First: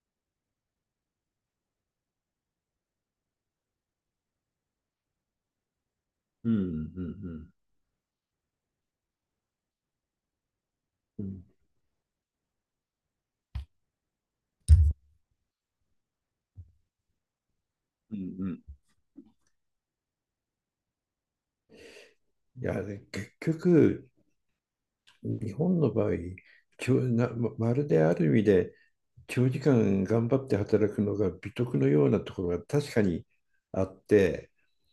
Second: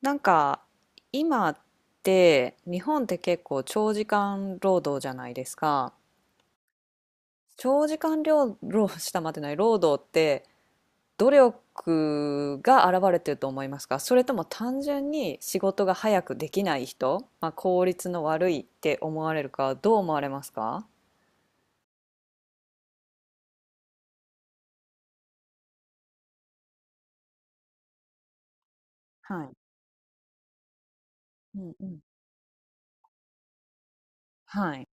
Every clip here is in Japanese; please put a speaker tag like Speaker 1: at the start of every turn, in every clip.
Speaker 1: なんか今って日本って結構長時間労働じゃないですか。
Speaker 2: うん。うん。
Speaker 1: 長時間労働したまってない労働って
Speaker 2: うん。う
Speaker 1: 努
Speaker 2: ん。
Speaker 1: 力が現れてると思いますか、それとも単純に仕事が早くできない人、まあ、効率
Speaker 2: う
Speaker 1: の
Speaker 2: ん。う
Speaker 1: 悪い
Speaker 2: ん。
Speaker 1: って思われるか、どう思われますか。
Speaker 2: いや、で結局、日本の場合、きょなま、まるである意味で、
Speaker 1: は
Speaker 2: 長
Speaker 1: い。
Speaker 2: 時間頑張って働くのが美
Speaker 1: うん
Speaker 2: 徳
Speaker 1: う
Speaker 2: の
Speaker 1: ん。
Speaker 2: ようなところが確かにあって、
Speaker 1: はい。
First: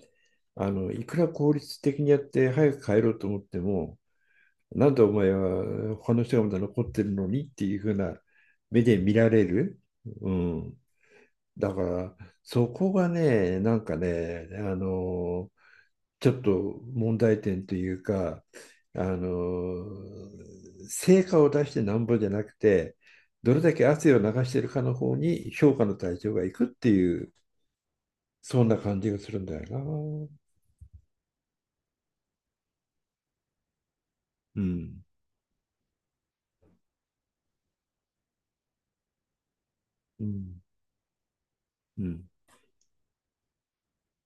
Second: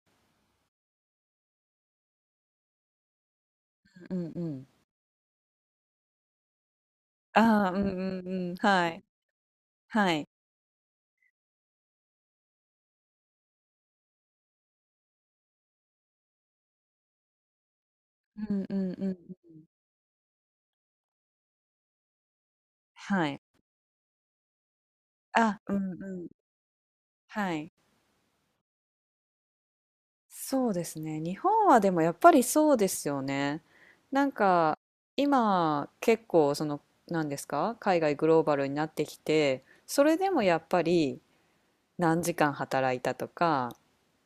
Speaker 2: いくら効率的にやって早く帰ろうと思っても、
Speaker 1: うんうん。
Speaker 2: なんでお前は他の人がまだ残ってるのにって
Speaker 1: ああ、
Speaker 2: い
Speaker 1: う
Speaker 2: うふ
Speaker 1: ん
Speaker 2: うな
Speaker 1: うんうん。
Speaker 2: 目
Speaker 1: は
Speaker 2: で
Speaker 1: い。
Speaker 2: 見られる。
Speaker 1: はい。
Speaker 2: うん。だから、そこがね、なんかね、ちょっと問題点というか、
Speaker 1: うんうん
Speaker 2: あ
Speaker 1: うん。
Speaker 2: の、成果を出してなんぼじゃなくて、
Speaker 1: はい。
Speaker 2: どれだけ汗を流しているかの方に
Speaker 1: あ、う
Speaker 2: 評価
Speaker 1: ん
Speaker 2: の対
Speaker 1: うん。
Speaker 2: 象がいくっていう、
Speaker 1: はい。
Speaker 2: そんな感じがするんだよな。
Speaker 1: そうですね。日本はでもやっぱりそうですよね。なん
Speaker 2: う
Speaker 1: か
Speaker 2: ん、
Speaker 1: 今結構その、何ですか、海外グローバルになってきて、それ
Speaker 2: う
Speaker 1: でもや
Speaker 2: ん、
Speaker 1: っぱり
Speaker 2: う
Speaker 1: 何
Speaker 2: ん、
Speaker 1: 時間働いたとか、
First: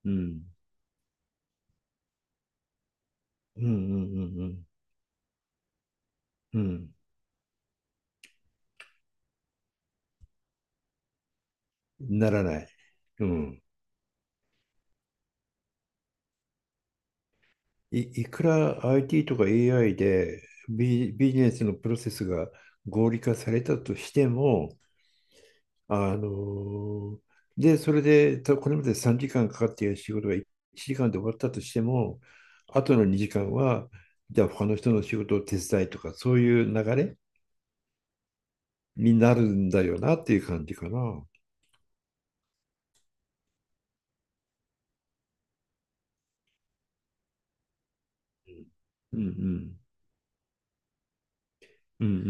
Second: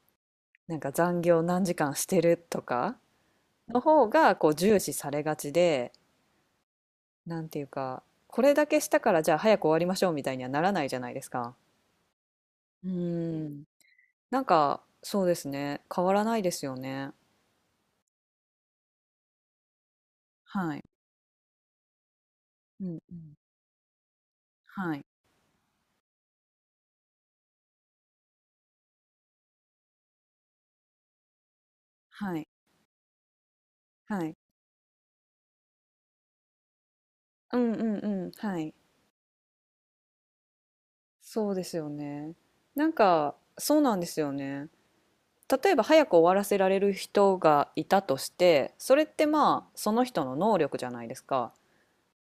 Speaker 2: うん、
Speaker 1: なんか残業何時間してるとか
Speaker 2: うん、う
Speaker 1: の
Speaker 2: ん、
Speaker 1: 方
Speaker 2: う
Speaker 1: が
Speaker 2: ん、う
Speaker 1: こう
Speaker 2: ん、
Speaker 1: 重視されがちで、
Speaker 2: うん。
Speaker 1: なんていうか、これだけしたからじゃあ早く終わりましょう、みたいにはならないじゃないですか。
Speaker 2: ならない。
Speaker 1: う
Speaker 2: う
Speaker 1: ん。
Speaker 2: ん。
Speaker 1: なんかそうですね。変わらないですよね。
Speaker 2: いくら IT とか AI で
Speaker 1: はい。
Speaker 2: ビジネスのプロセスが
Speaker 1: うん
Speaker 2: 合
Speaker 1: う
Speaker 2: 理
Speaker 1: ん。
Speaker 2: 化されたとしても、
Speaker 1: はい。
Speaker 2: あので、それで、これまで3時間かんかかっている仕事が1時間で終わったとしても、
Speaker 1: はい。
Speaker 2: あとの2時間は、
Speaker 1: はい。
Speaker 2: じゃあ他の人の仕事を手伝いとか、そういう流れ
Speaker 1: うんうんうん。はい。
Speaker 2: になるんだよなっていう感じかな。うん、
Speaker 1: そうですよね。なんか、そうなんですよね。例えば早く終わらせられる人がいたとして、それっ
Speaker 2: う
Speaker 1: てまあ、
Speaker 2: ん、
Speaker 1: その人の能力じゃないですか。
Speaker 2: うん、うん、う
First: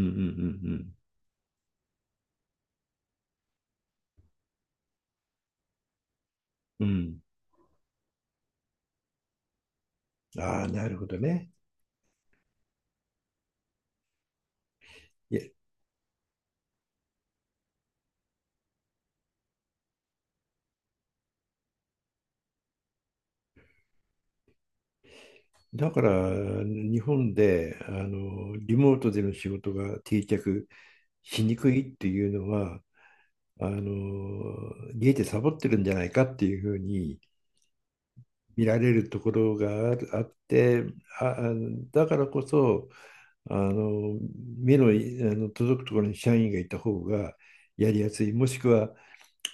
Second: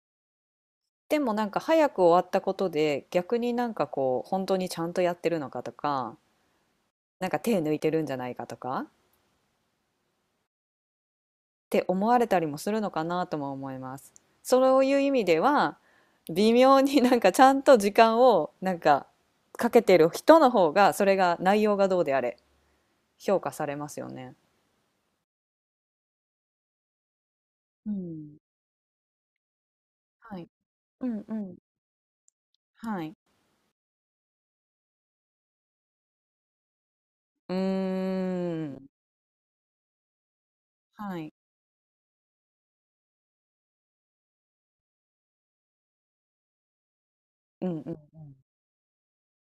Speaker 2: ん、
Speaker 1: でもなんか早く終わったことで、逆になんかこう、本当にちゃんとやってるのかとか、
Speaker 2: うん、うん、うん。
Speaker 1: なんか手抜いてるんじゃないかとか、
Speaker 2: ああ、なるほどね。
Speaker 1: って思われたりもするのかなとも思います。そういう意味
Speaker 2: い
Speaker 1: で
Speaker 2: や、
Speaker 1: は微妙に、なんかちゃんと時間をなんかかけてる人の方が、それが内容がどうであれ評価されますよね。
Speaker 2: だから日本で
Speaker 1: うん。
Speaker 2: リモートでの仕事が定
Speaker 1: はい。
Speaker 2: 着
Speaker 1: うんう
Speaker 2: しに
Speaker 1: ん。
Speaker 2: くいっていうのは
Speaker 1: はい。
Speaker 2: ゲイでサボってるんじゃないかっていうふうに
Speaker 1: うー
Speaker 2: 見ら
Speaker 1: ん。
Speaker 2: れるところがあって、
Speaker 1: は
Speaker 2: あ、
Speaker 1: い。
Speaker 2: あだからこそ、あの、目の届くところに社員がいた方が
Speaker 1: うん
Speaker 2: や
Speaker 1: うん。
Speaker 2: りやすい、もしくは、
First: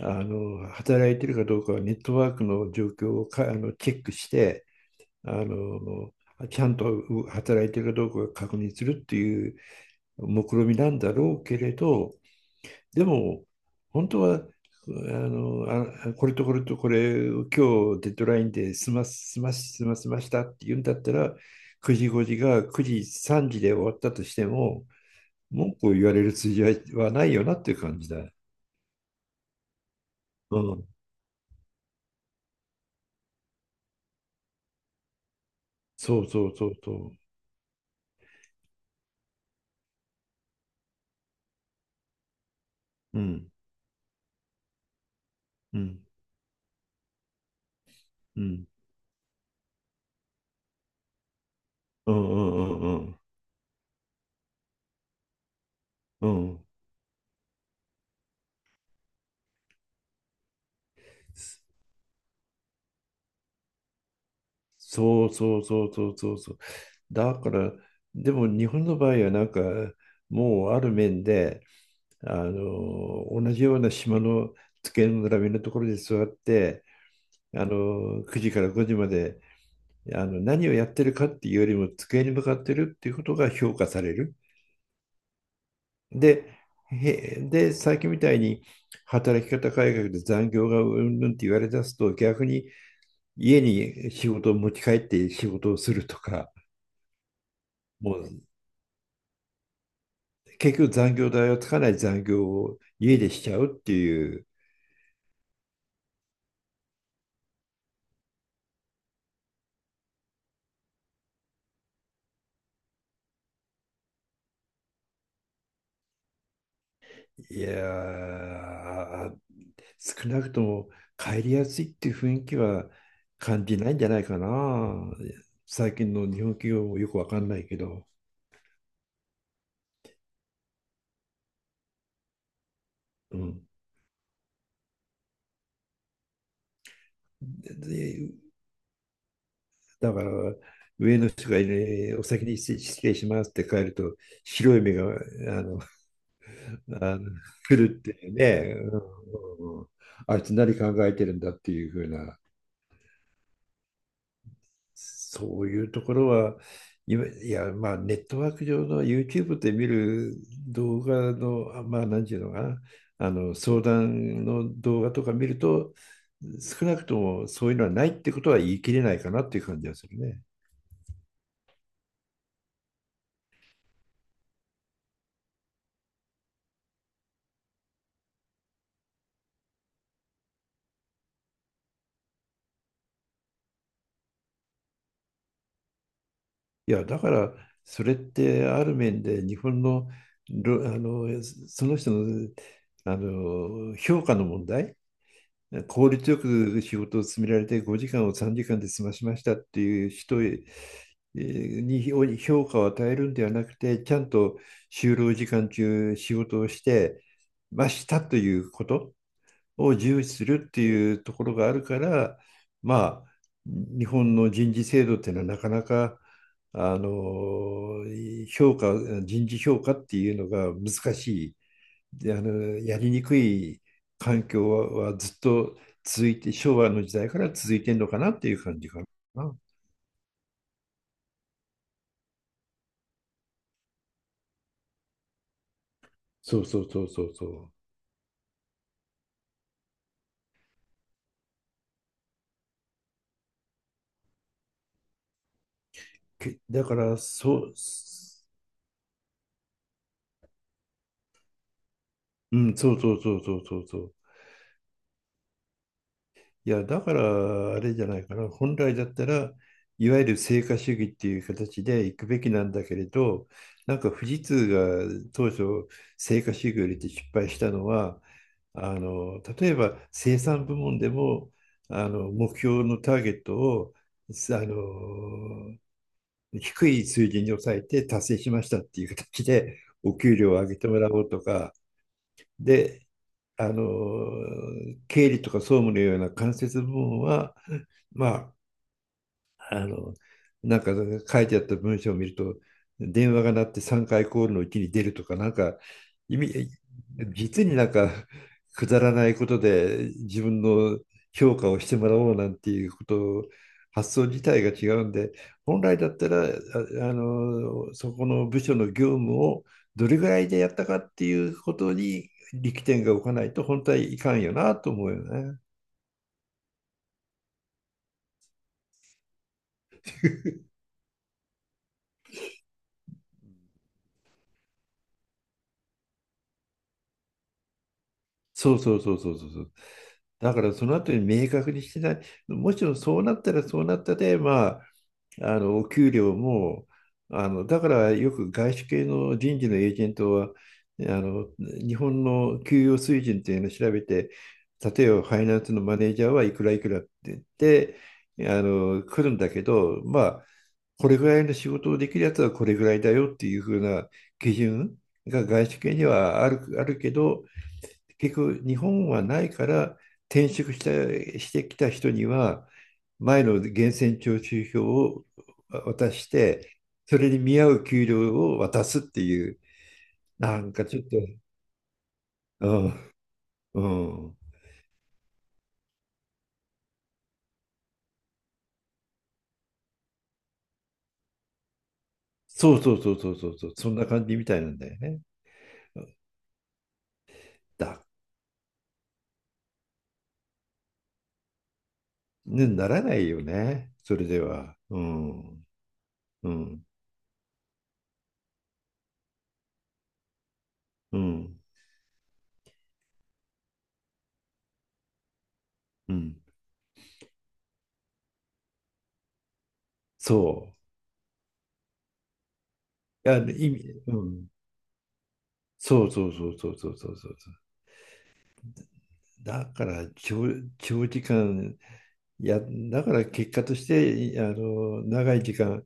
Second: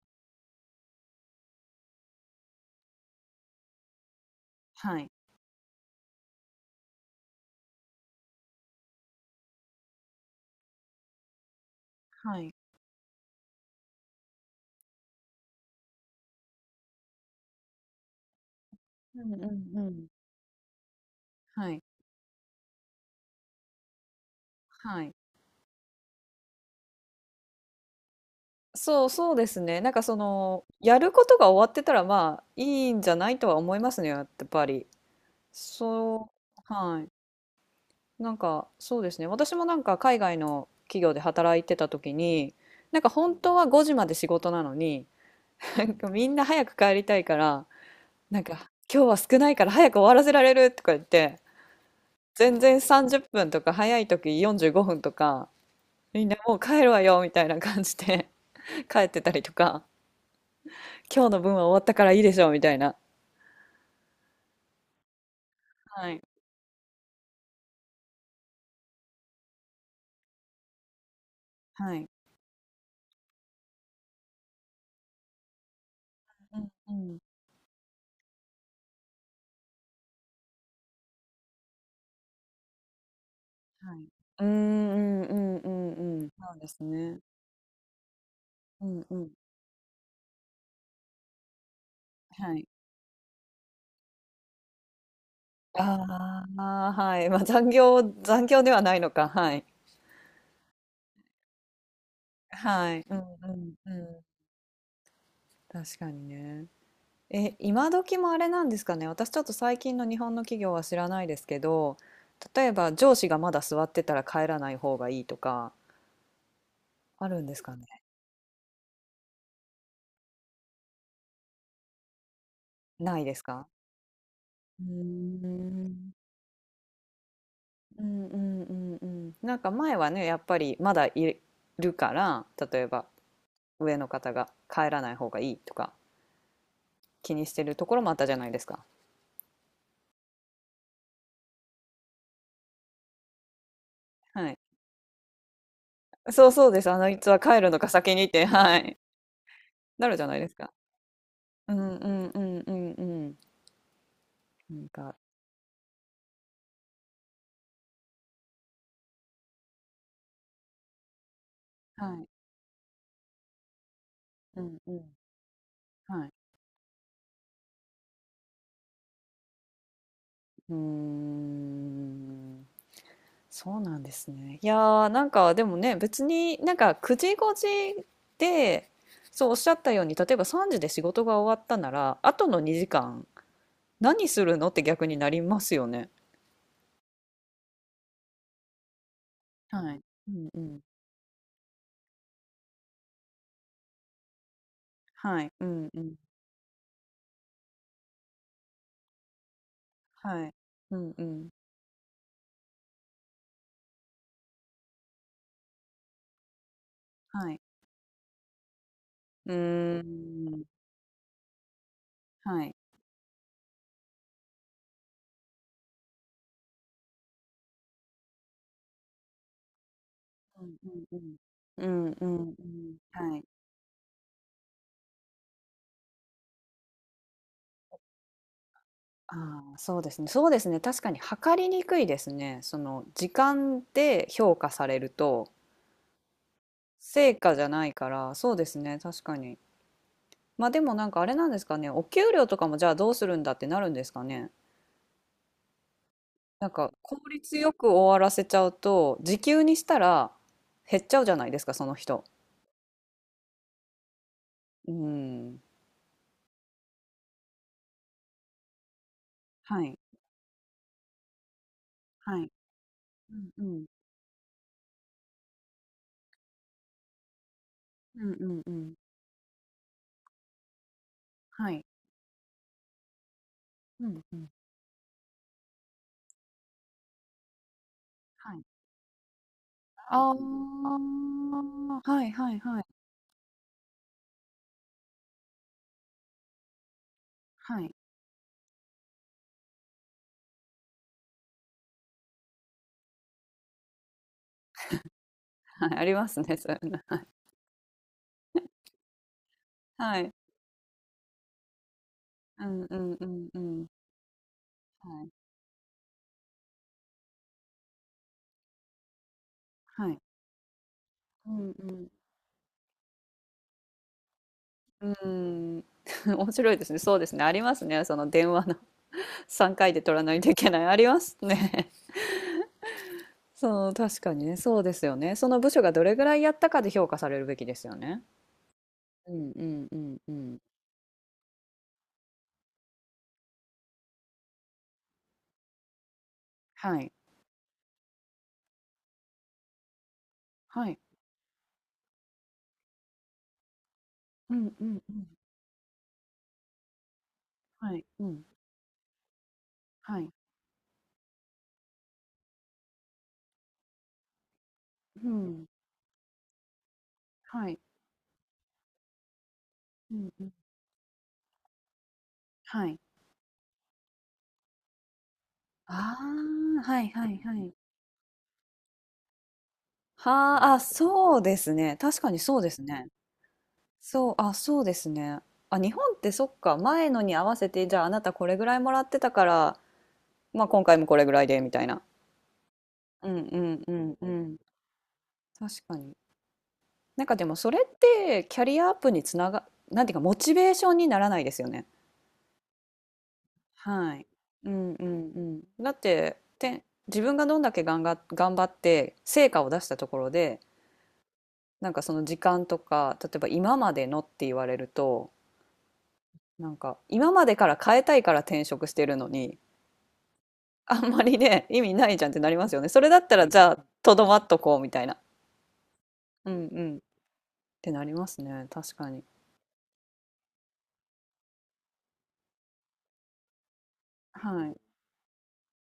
Speaker 2: 働いてるかどうかはネットワークの状況をか、あの、チェックして、
Speaker 1: はい。
Speaker 2: あの、ちゃんと働いてるかどうかを確認するっていう目論見みなんだろうけれど、
Speaker 1: はい。
Speaker 2: でも、本当は、これとこれとこれを今日デッドラインで済ま
Speaker 1: う
Speaker 2: す、
Speaker 1: んう
Speaker 2: 済
Speaker 1: ん
Speaker 2: ます、済
Speaker 1: う
Speaker 2: ま
Speaker 1: ん。
Speaker 2: せましたって言うんだったら、
Speaker 1: はい。
Speaker 2: 9時5時が9時3時で終わったとしても、
Speaker 1: はい。
Speaker 2: 文句を言われる筋合いはないよなっていう感じだ。
Speaker 1: そうそうですね。なんかそ
Speaker 2: う
Speaker 1: の
Speaker 2: ん。
Speaker 1: やることが終わってたら、まあいいんじゃないとは思いますね。やっぱり。
Speaker 2: そう
Speaker 1: そ
Speaker 2: そうそ
Speaker 1: う。
Speaker 2: う
Speaker 1: はい。
Speaker 2: そ
Speaker 1: なんか、そうですね。私もなんか海外の企業で働いてた時に、なんか
Speaker 2: う。う
Speaker 1: 本
Speaker 2: ん。
Speaker 1: 当は5時まで仕事なのに、
Speaker 2: う
Speaker 1: なん
Speaker 2: ん。
Speaker 1: かみんな早く帰りたいから、な
Speaker 2: う
Speaker 1: ん
Speaker 2: ん。
Speaker 1: か今日は少ないから早く終わらせられるとか言って、
Speaker 2: うん、
Speaker 1: 全然
Speaker 2: うん、う
Speaker 1: 30
Speaker 2: ん、
Speaker 1: 分とか、早い時45分とか、み
Speaker 2: う
Speaker 1: んな
Speaker 2: ん、う
Speaker 1: もう
Speaker 2: ん。
Speaker 1: 帰るわよみたいな感じで、 帰ってたりとか、今日の分は終わったからいいでしょう、みたいな。
Speaker 2: そうそうそうそ
Speaker 1: は
Speaker 2: う
Speaker 1: い。
Speaker 2: そうそう。だから、でも日本の場合はなんか、もうある面で、
Speaker 1: はい。
Speaker 2: 同じような島の机の並びのところで座っ
Speaker 1: う
Speaker 2: て、
Speaker 1: んうん。
Speaker 2: 9時から5時まで、何をやってるかっていうよりも机に向かってるっていうことが評価
Speaker 1: はい。
Speaker 2: される。
Speaker 1: うーん、うんうんうんうん。そう
Speaker 2: で、
Speaker 1: ですね。
Speaker 2: 最近みたいに
Speaker 1: うんうん。
Speaker 2: 働き方改革で残業がうんぬんって言われ出すと、逆
Speaker 1: は
Speaker 2: に
Speaker 1: い。
Speaker 2: 家に仕事を持ち帰って仕事をすると
Speaker 1: あ
Speaker 2: か、
Speaker 1: あ、はい。まあ、残業、
Speaker 2: もう
Speaker 1: 残業ではないのか。はい。
Speaker 2: 結局残業代をつかない残業を
Speaker 1: はい。う
Speaker 2: 家
Speaker 1: ん
Speaker 2: でし
Speaker 1: う
Speaker 2: ちゃう
Speaker 1: ん
Speaker 2: っ
Speaker 1: う
Speaker 2: て
Speaker 1: ん。
Speaker 2: いう。
Speaker 1: 確かにね。え、今時もあれなんですかね。私ちょっと最近の日本の企業は知らないですけど、例えば上司がまだ座ってたら帰らない方がいいとか、あるんです
Speaker 2: い
Speaker 1: かね。
Speaker 2: やー、少なくとも帰りやすいっていう雰囲気は
Speaker 1: ないです
Speaker 2: 感
Speaker 1: か。
Speaker 2: じないんじゃないか
Speaker 1: うー
Speaker 2: な。最近
Speaker 1: ん。
Speaker 2: の日本企業もよくわかんないけ
Speaker 1: う
Speaker 2: ど。
Speaker 1: んうんうんうん。なんか前はね、やっぱりまだいるから、例えば
Speaker 2: うん、
Speaker 1: 上の方が帰らない方がいいとか気にして
Speaker 2: で
Speaker 1: るところもあった
Speaker 2: で
Speaker 1: じゃないですか。
Speaker 2: だから、上の人が、ね、お先に失礼しますって帰ると、
Speaker 1: はい。
Speaker 2: 白い目があの
Speaker 1: そうそうです。あの、
Speaker 2: あ
Speaker 1: い
Speaker 2: の
Speaker 1: つは帰るのか
Speaker 2: 来るって
Speaker 1: 先にっ
Speaker 2: いう
Speaker 1: て、
Speaker 2: ね、
Speaker 1: はい。
Speaker 2: うん、うん、うん。
Speaker 1: なるじゃな
Speaker 2: あ
Speaker 1: い
Speaker 2: い
Speaker 1: で
Speaker 2: つ
Speaker 1: すか。
Speaker 2: 何考えてるんだって
Speaker 1: うんう
Speaker 2: いうふう
Speaker 1: んう
Speaker 2: な
Speaker 1: んうんうん。なんか、
Speaker 2: そういうところは、今いや、まあ、ネットワーク上の YouTube で見る動画の、まあ、
Speaker 1: は
Speaker 2: なん
Speaker 1: い。
Speaker 2: ていうのかな、相談
Speaker 1: う
Speaker 2: の
Speaker 1: んうん。
Speaker 2: 動画とか見ると、
Speaker 1: はい。
Speaker 2: 少なくともそういうのはないってことは言い切れないかなっていう感じがするね。
Speaker 1: うーん。そうなんですね。いやー、なんかでもね、別になんか9時5時で、そうおっしゃったように、例えば3時で仕事が終わったなら、あとの2時間何するのって逆になりますよね。
Speaker 2: いや、だから、それってある面で日本
Speaker 1: はい。
Speaker 2: の、
Speaker 1: うんうん。
Speaker 2: ろあのその人の、評価の問題。
Speaker 1: はい。うんう
Speaker 2: 効
Speaker 1: ん。
Speaker 2: 率よく仕事を進められて5時間を3時間で済ましましたっていう人
Speaker 1: はい。
Speaker 2: へ
Speaker 1: うんう
Speaker 2: え
Speaker 1: ん。
Speaker 2: ーに評価を与えるんではなくて、ちゃんと就労時間中仕事をして
Speaker 1: はい。
Speaker 2: ましたということ
Speaker 1: う
Speaker 2: を
Speaker 1: ー
Speaker 2: 重視する
Speaker 1: ん。
Speaker 2: っていうところがあるから、
Speaker 1: はい。
Speaker 2: まあ、日本の人事制度っていうのはなかなか、あの、評価、人事評価っていうの
Speaker 1: う
Speaker 2: が
Speaker 1: んうん
Speaker 2: 難
Speaker 1: う
Speaker 2: し
Speaker 1: ん。
Speaker 2: い
Speaker 1: うんう
Speaker 2: で、
Speaker 1: んうん。
Speaker 2: やりにく
Speaker 1: はい。
Speaker 2: い環境はずっと続いて、昭和の時代から続いてんのかなっていう感じか
Speaker 1: あ
Speaker 2: な。
Speaker 1: あ、そうですね。そうですね。確かに測りにくいですね。その時間で評価されると
Speaker 2: そうそうそうそう
Speaker 1: 成
Speaker 2: そ
Speaker 1: 果じゃ
Speaker 2: う。
Speaker 1: ないから、そうですね。確かに。まあでもなんかあれなんですかね。お給料とかもじゃあどうするんだってなるんですかね。なん
Speaker 2: だ
Speaker 1: か
Speaker 2: か
Speaker 1: 効
Speaker 2: ら、
Speaker 1: 率
Speaker 2: そ
Speaker 1: よ
Speaker 2: う、
Speaker 1: く終わらせちゃうと時給にしたら減っちゃうじゃないですか、その人。
Speaker 2: うん、そうそうそうそうそうそう。
Speaker 1: うん。
Speaker 2: いや、だから、あれじゃないかな。本来だったら、
Speaker 1: はい。
Speaker 2: いわゆる成果主義っていう形で行く
Speaker 1: は
Speaker 2: べき
Speaker 1: い。
Speaker 2: なんだけれ
Speaker 1: う
Speaker 2: ど、
Speaker 1: んうん。
Speaker 2: なんか富士通が当初、成果主義を入れて失敗したのは、
Speaker 1: うんうんうん。
Speaker 2: 例えば生産部門でも、
Speaker 1: はい。
Speaker 2: 目標のターゲットを、
Speaker 1: うん
Speaker 2: あ
Speaker 1: うん。
Speaker 2: の、低い水準に抑えて達成し
Speaker 1: は
Speaker 2: ま
Speaker 1: い。
Speaker 2: したっていう形で、お
Speaker 1: あ
Speaker 2: 給料を上げてもらおうとか、
Speaker 1: あ、はいはいはい。
Speaker 2: で、あの経理とか総務のような間接部門は、
Speaker 1: はい。
Speaker 2: まあ、あの、なんか書いてあった文章を見ると、電話が鳴って3回コールのうちに出るとか、なんか
Speaker 1: はい、ありま
Speaker 2: 意
Speaker 1: すね、
Speaker 2: 味、
Speaker 1: そういうの。
Speaker 2: 実になんかくだらないことで
Speaker 1: はい。
Speaker 2: 自分の評価をしてもらおうなん
Speaker 1: う
Speaker 2: て
Speaker 1: ん
Speaker 2: いう
Speaker 1: う
Speaker 2: こ
Speaker 1: ん
Speaker 2: と
Speaker 1: う
Speaker 2: を
Speaker 1: んうん。
Speaker 2: 発想自体が違うん
Speaker 1: はい。
Speaker 2: で、本来だったら、そこの部署の業務をど
Speaker 1: は
Speaker 2: れ
Speaker 1: い。
Speaker 2: ぐらいでやったかってい
Speaker 1: う
Speaker 2: う
Speaker 1: ん
Speaker 2: こ
Speaker 1: う
Speaker 2: と
Speaker 1: ん。
Speaker 2: に力点が置かないと本当はいかんよなと思うよ
Speaker 1: う
Speaker 2: ね。
Speaker 1: ん。面白いですね。そうですね。ありますね。その電話の 3回で取らないといけない。ありますね。そう、確かにね。そうですよね。その部署がどれぐらいやったかで評価されるべきですよね。
Speaker 2: そうそうそう
Speaker 1: う
Speaker 2: そうそ
Speaker 1: ん
Speaker 2: うそ
Speaker 1: う
Speaker 2: う。
Speaker 1: んうんう
Speaker 2: だ
Speaker 1: ん。
Speaker 2: からその後に明確にしてない。もちろんそうなったらそうなったで、まあ、お給料も、
Speaker 1: はい。
Speaker 2: だからよく外資系の人事のエージェントは、
Speaker 1: はい。
Speaker 2: 日本の給与水準っていうのを調べて、
Speaker 1: うんうん
Speaker 2: 例え
Speaker 1: う
Speaker 2: ば
Speaker 1: ん。
Speaker 2: ファイナンスのマネージャーはいくらいくらって言っ
Speaker 1: は
Speaker 2: て、
Speaker 1: い。うん。
Speaker 2: 来るんだけど、
Speaker 1: は
Speaker 2: ま
Speaker 1: い。
Speaker 2: あ、これぐらいの仕事をできるやつはこれぐらいだよっていうふうな基準
Speaker 1: う
Speaker 2: が
Speaker 1: ん。
Speaker 2: 外資系にはあるけど、
Speaker 1: はい。
Speaker 2: 結局日本はないから
Speaker 1: うんう
Speaker 2: 転
Speaker 1: ん。
Speaker 2: 職してきた人には
Speaker 1: はい。
Speaker 2: 前の源泉徴収票を渡
Speaker 1: あ
Speaker 2: して
Speaker 1: あ、はい
Speaker 2: そ
Speaker 1: は
Speaker 2: れ
Speaker 1: い
Speaker 2: に
Speaker 1: は
Speaker 2: 見合
Speaker 1: い。
Speaker 2: う給料を渡すっていうな
Speaker 1: は
Speaker 2: ん
Speaker 1: あ、あ、
Speaker 2: かちょっと、
Speaker 1: そうですね。確かにそう
Speaker 2: う
Speaker 1: ですね。
Speaker 2: ん、う
Speaker 1: そう、
Speaker 2: ん。
Speaker 1: あ、そうですね。あ、日本ってそっか、前のに合わせて、じゃああなたこれぐらいもらってたから、まあ今回もこれぐらいで、みたいな。
Speaker 2: そうそうそう
Speaker 1: う
Speaker 2: そう
Speaker 1: ん
Speaker 2: そう
Speaker 1: う
Speaker 2: そう。
Speaker 1: ん
Speaker 2: そ
Speaker 1: う
Speaker 2: んな
Speaker 1: んう
Speaker 2: 感じみ
Speaker 1: ん。
Speaker 2: たいなんだよね。
Speaker 1: 確かに。なんかでもそれっ
Speaker 2: だ
Speaker 1: てキャリアアップにつなが、なんていうかモチベーションにならないですよね。
Speaker 2: ね、ならないよね
Speaker 1: は
Speaker 2: それ
Speaker 1: い。
Speaker 2: で
Speaker 1: う
Speaker 2: は。
Speaker 1: んうん
Speaker 2: う
Speaker 1: う
Speaker 2: ん、
Speaker 1: ん。だって、
Speaker 2: う
Speaker 1: て、
Speaker 2: ん、
Speaker 1: 自分がどんだけ頑張って成果を出したところで、
Speaker 2: うん、
Speaker 1: なんかその時間とか、例えば今までのって言われると、
Speaker 2: うん。
Speaker 1: なんか今までから変えたいから転職してるのに、
Speaker 2: そ
Speaker 1: あんまりね、意味ないじゃんってなりますよね。それだっ
Speaker 2: う。い
Speaker 1: た
Speaker 2: や、
Speaker 1: らじゃあ、と
Speaker 2: う
Speaker 1: どま
Speaker 2: ん、
Speaker 1: っとこう、みたいな。
Speaker 2: そうそうそ
Speaker 1: う
Speaker 2: う
Speaker 1: ん
Speaker 2: そう
Speaker 1: う
Speaker 2: そ
Speaker 1: ん。
Speaker 2: う
Speaker 1: っ
Speaker 2: そうそう。
Speaker 1: てなりますね。確かに。
Speaker 2: だから長時間、いや、だから結果として、
Speaker 1: はい。
Speaker 2: 長い時間、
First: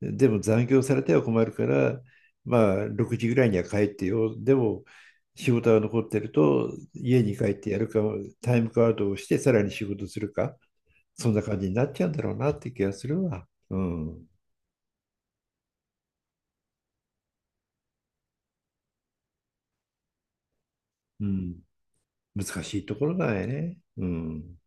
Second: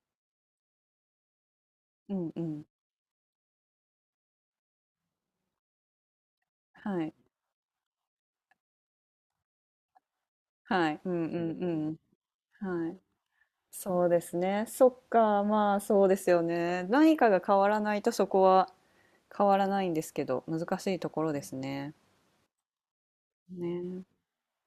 Speaker 2: でも残業されては困るから、
Speaker 1: うんうん。
Speaker 2: まあ、6時ぐらいには帰ってよ。でも、仕事が残ってると、
Speaker 1: はい。
Speaker 2: 家に帰ってやるか、タイムカードをして、さらに仕事するか、
Speaker 1: はい。うんうん
Speaker 2: そんな感じにな
Speaker 1: う
Speaker 2: っ
Speaker 1: ん。
Speaker 2: ちゃうんだろうなって気
Speaker 1: は
Speaker 2: が
Speaker 1: い。
Speaker 2: するわ。う
Speaker 1: そうで
Speaker 2: ん。
Speaker 1: すね。そっか。まあそうですよね。何かが変わらないとそこは変わらないんですけど、難しいとこ
Speaker 2: う
Speaker 1: ろです
Speaker 2: ん。
Speaker 1: ね。
Speaker 2: 難しいところだよね。
Speaker 1: ね。
Speaker 2: うん。